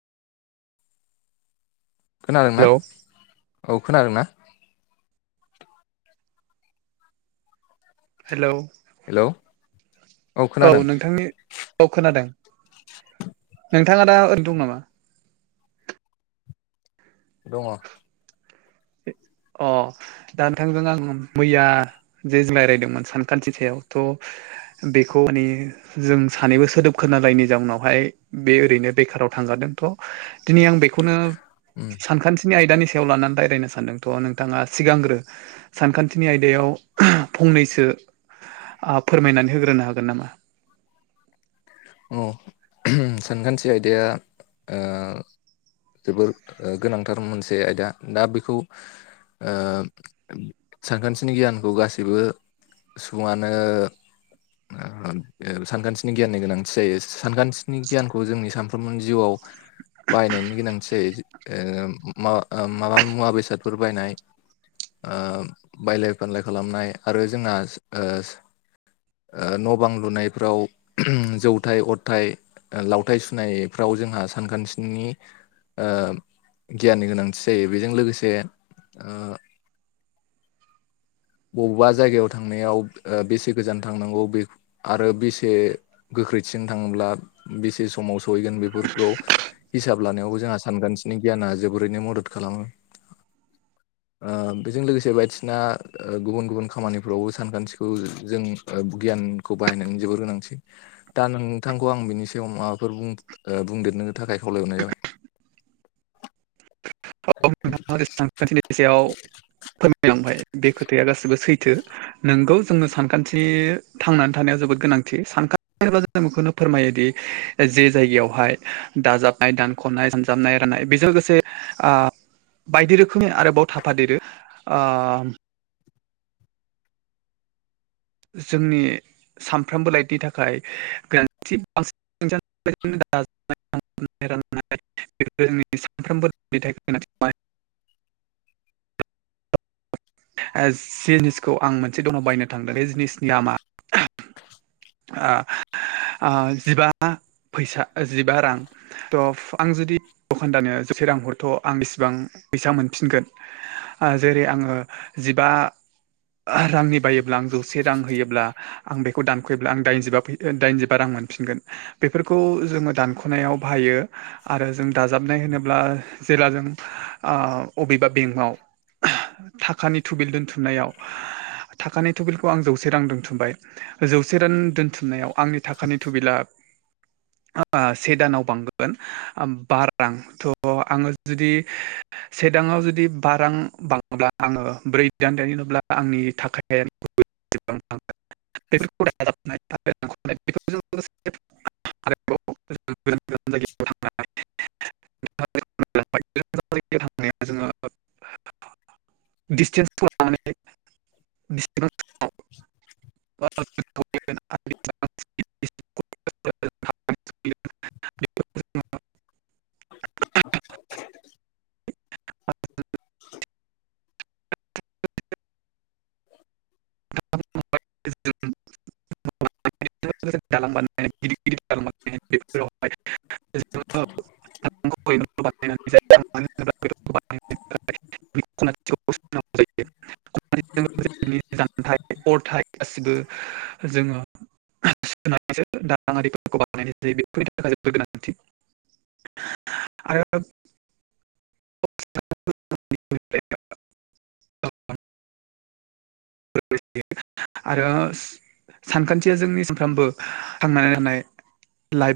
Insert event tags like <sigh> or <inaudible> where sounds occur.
खोनादों ना? हेलौ औ खोनादोंना? हेलौ हेलौ औ नोंथांनि औ खोनादों। नोंथाङा दा आरैनो दं नामा? दङ। अ' दा नोंथांजों आं मैया जे जिमाय रायदोंमोन सानखान्थि सायाव थ' बेखौ माने जों सानैबो सोदोब खोनालायिनि जाउनावहाय बे ओरैनो बेखाराव थांगारदोंथ' दिनै आं बेखौनो उम सानखान्थिनि आयदानि सायाव लानानै रायलायनो सानदों। थ' नोंथाङा सिगांग्रो सानखान्थिनि आयदायाव फंनैसो आ फोरमायनानै होग्रोनो हागोन नामा? अ' सानखान्थि आयदाया ओ जोबोर ओ गोनांथार मोनसे आयदा दा बेखौ ओ सानखान्थिनि गियानखौ गासैबो सुबङानो ओ सानखान्थिनि गियाननि गोनांथि जायो सानखान्थिनि गियानखौ जोंनि सानफ्रोमबो जिउआव बाहायनायनि गोनांथि जायो ओ मा माबा मुवा बेसादफोर बायनाय ओ बायलाय फानलाय खालामनाय आरो जोंहा ओस ओ न' बां लुनायफ्राव जौथाय अरथाइ लावथाइ सुनायफ्राव जोंहा सानखान्थिनि ओ गियाननि गोनांथि जायो बेजों लोगोसे ओ अबबा जायगायाव थांनायाव ओ बेसे गोजान थांनांगौ बेख आरो बेसे गोख्रैथिं थाङोब्ला बेसे समाव सहैगोन बेफोरखौ हिसाब लानायावबो जोंहा सानखान्थिनि गियाना जोबोरैनो मदद खालामो ओ बेजों लोगोसे बायथसिना ओ गुबुन गुबुन खामानिफ्रावबो सानखान्थिखौ जों गियानखौ बाहायनानै जोबोर गोनांथि दा नोंथांखौ आं बिनि सायाव माबाफोर बुं ओ बुंदेरनो थाखाय खावलायहरनाय जाबाय <inaudible> <unintelligible> सानखान्थिनि सायाव फोरमायलांबाय बे खोथाया गासैबो सैथो नोंगौ जोङो सानखान्थि थांनानै थानाया जोबोद गोनांथि सानखा <unintelligible> जों बेखौनो फोरमायोदि जे जायगायावहाय दाजाबनाय दानख'नाय सानजाबनाय राननाय बेजों लोगोसे आ बायदि रोखोमनि आरोबाव थाफादेरो ओ जोंनि सानफ्रोमबो लाइटनि थाखाय <unintelligible> <unintelligible> <unintelligible> जिनिसखौ आं मोनसे दनाव बायनो थांदों बे जिनिसनि दामा ओ ओ जिबा फैसा जिबा रां थ' आं जुदि दखानदारनो जौसे रां हरथ' आं इसिबां फैसा मोनफिनगोन ओ जेरै आङो जिबा रांनि बायोब्ला आं जौसे रां होयोब्ला आं बेखौ दानख'योब्ला आं दाइनजिबा दाइनजिबा रां मोनफिनगोन बेफोरखौ जोङो दानख'नायाव बाहायो आरो जों दाजाबनाय होनोब्ला जेला जों ओ अबेबा बेंकआव थाखानि थुबिल दोनथुमनायाव थाखानि थुबिलखौ आं जौसे रां दोनथुमबाय जौसे रान दोनथुमनायाव आंनि थाखानि थुबिला से दानाव बांगोन बा रां थ' आङो जुदि सेदाङाव जुदि बा रां बाङोब्ला आङो ब्रै दान <unintelligible> नोब्ला आंनि थाखाया <unintelligible> <unintelligible> <unintelligible> <unintelligible> <unintelligible> <inaudible> <unintelligible> <inaudible> <unintelligible> <unintelligible> <unintelligible> <unintelligible> <unintelligible> जानथाय अरथाय गासिबो जोङो <unintelligible> थाखाय जोबोर गोनांथि आरो <unintelligible> आरो सानखान्थिया जोंनि सानफ्रामबो थांनानै थानाय लाइफ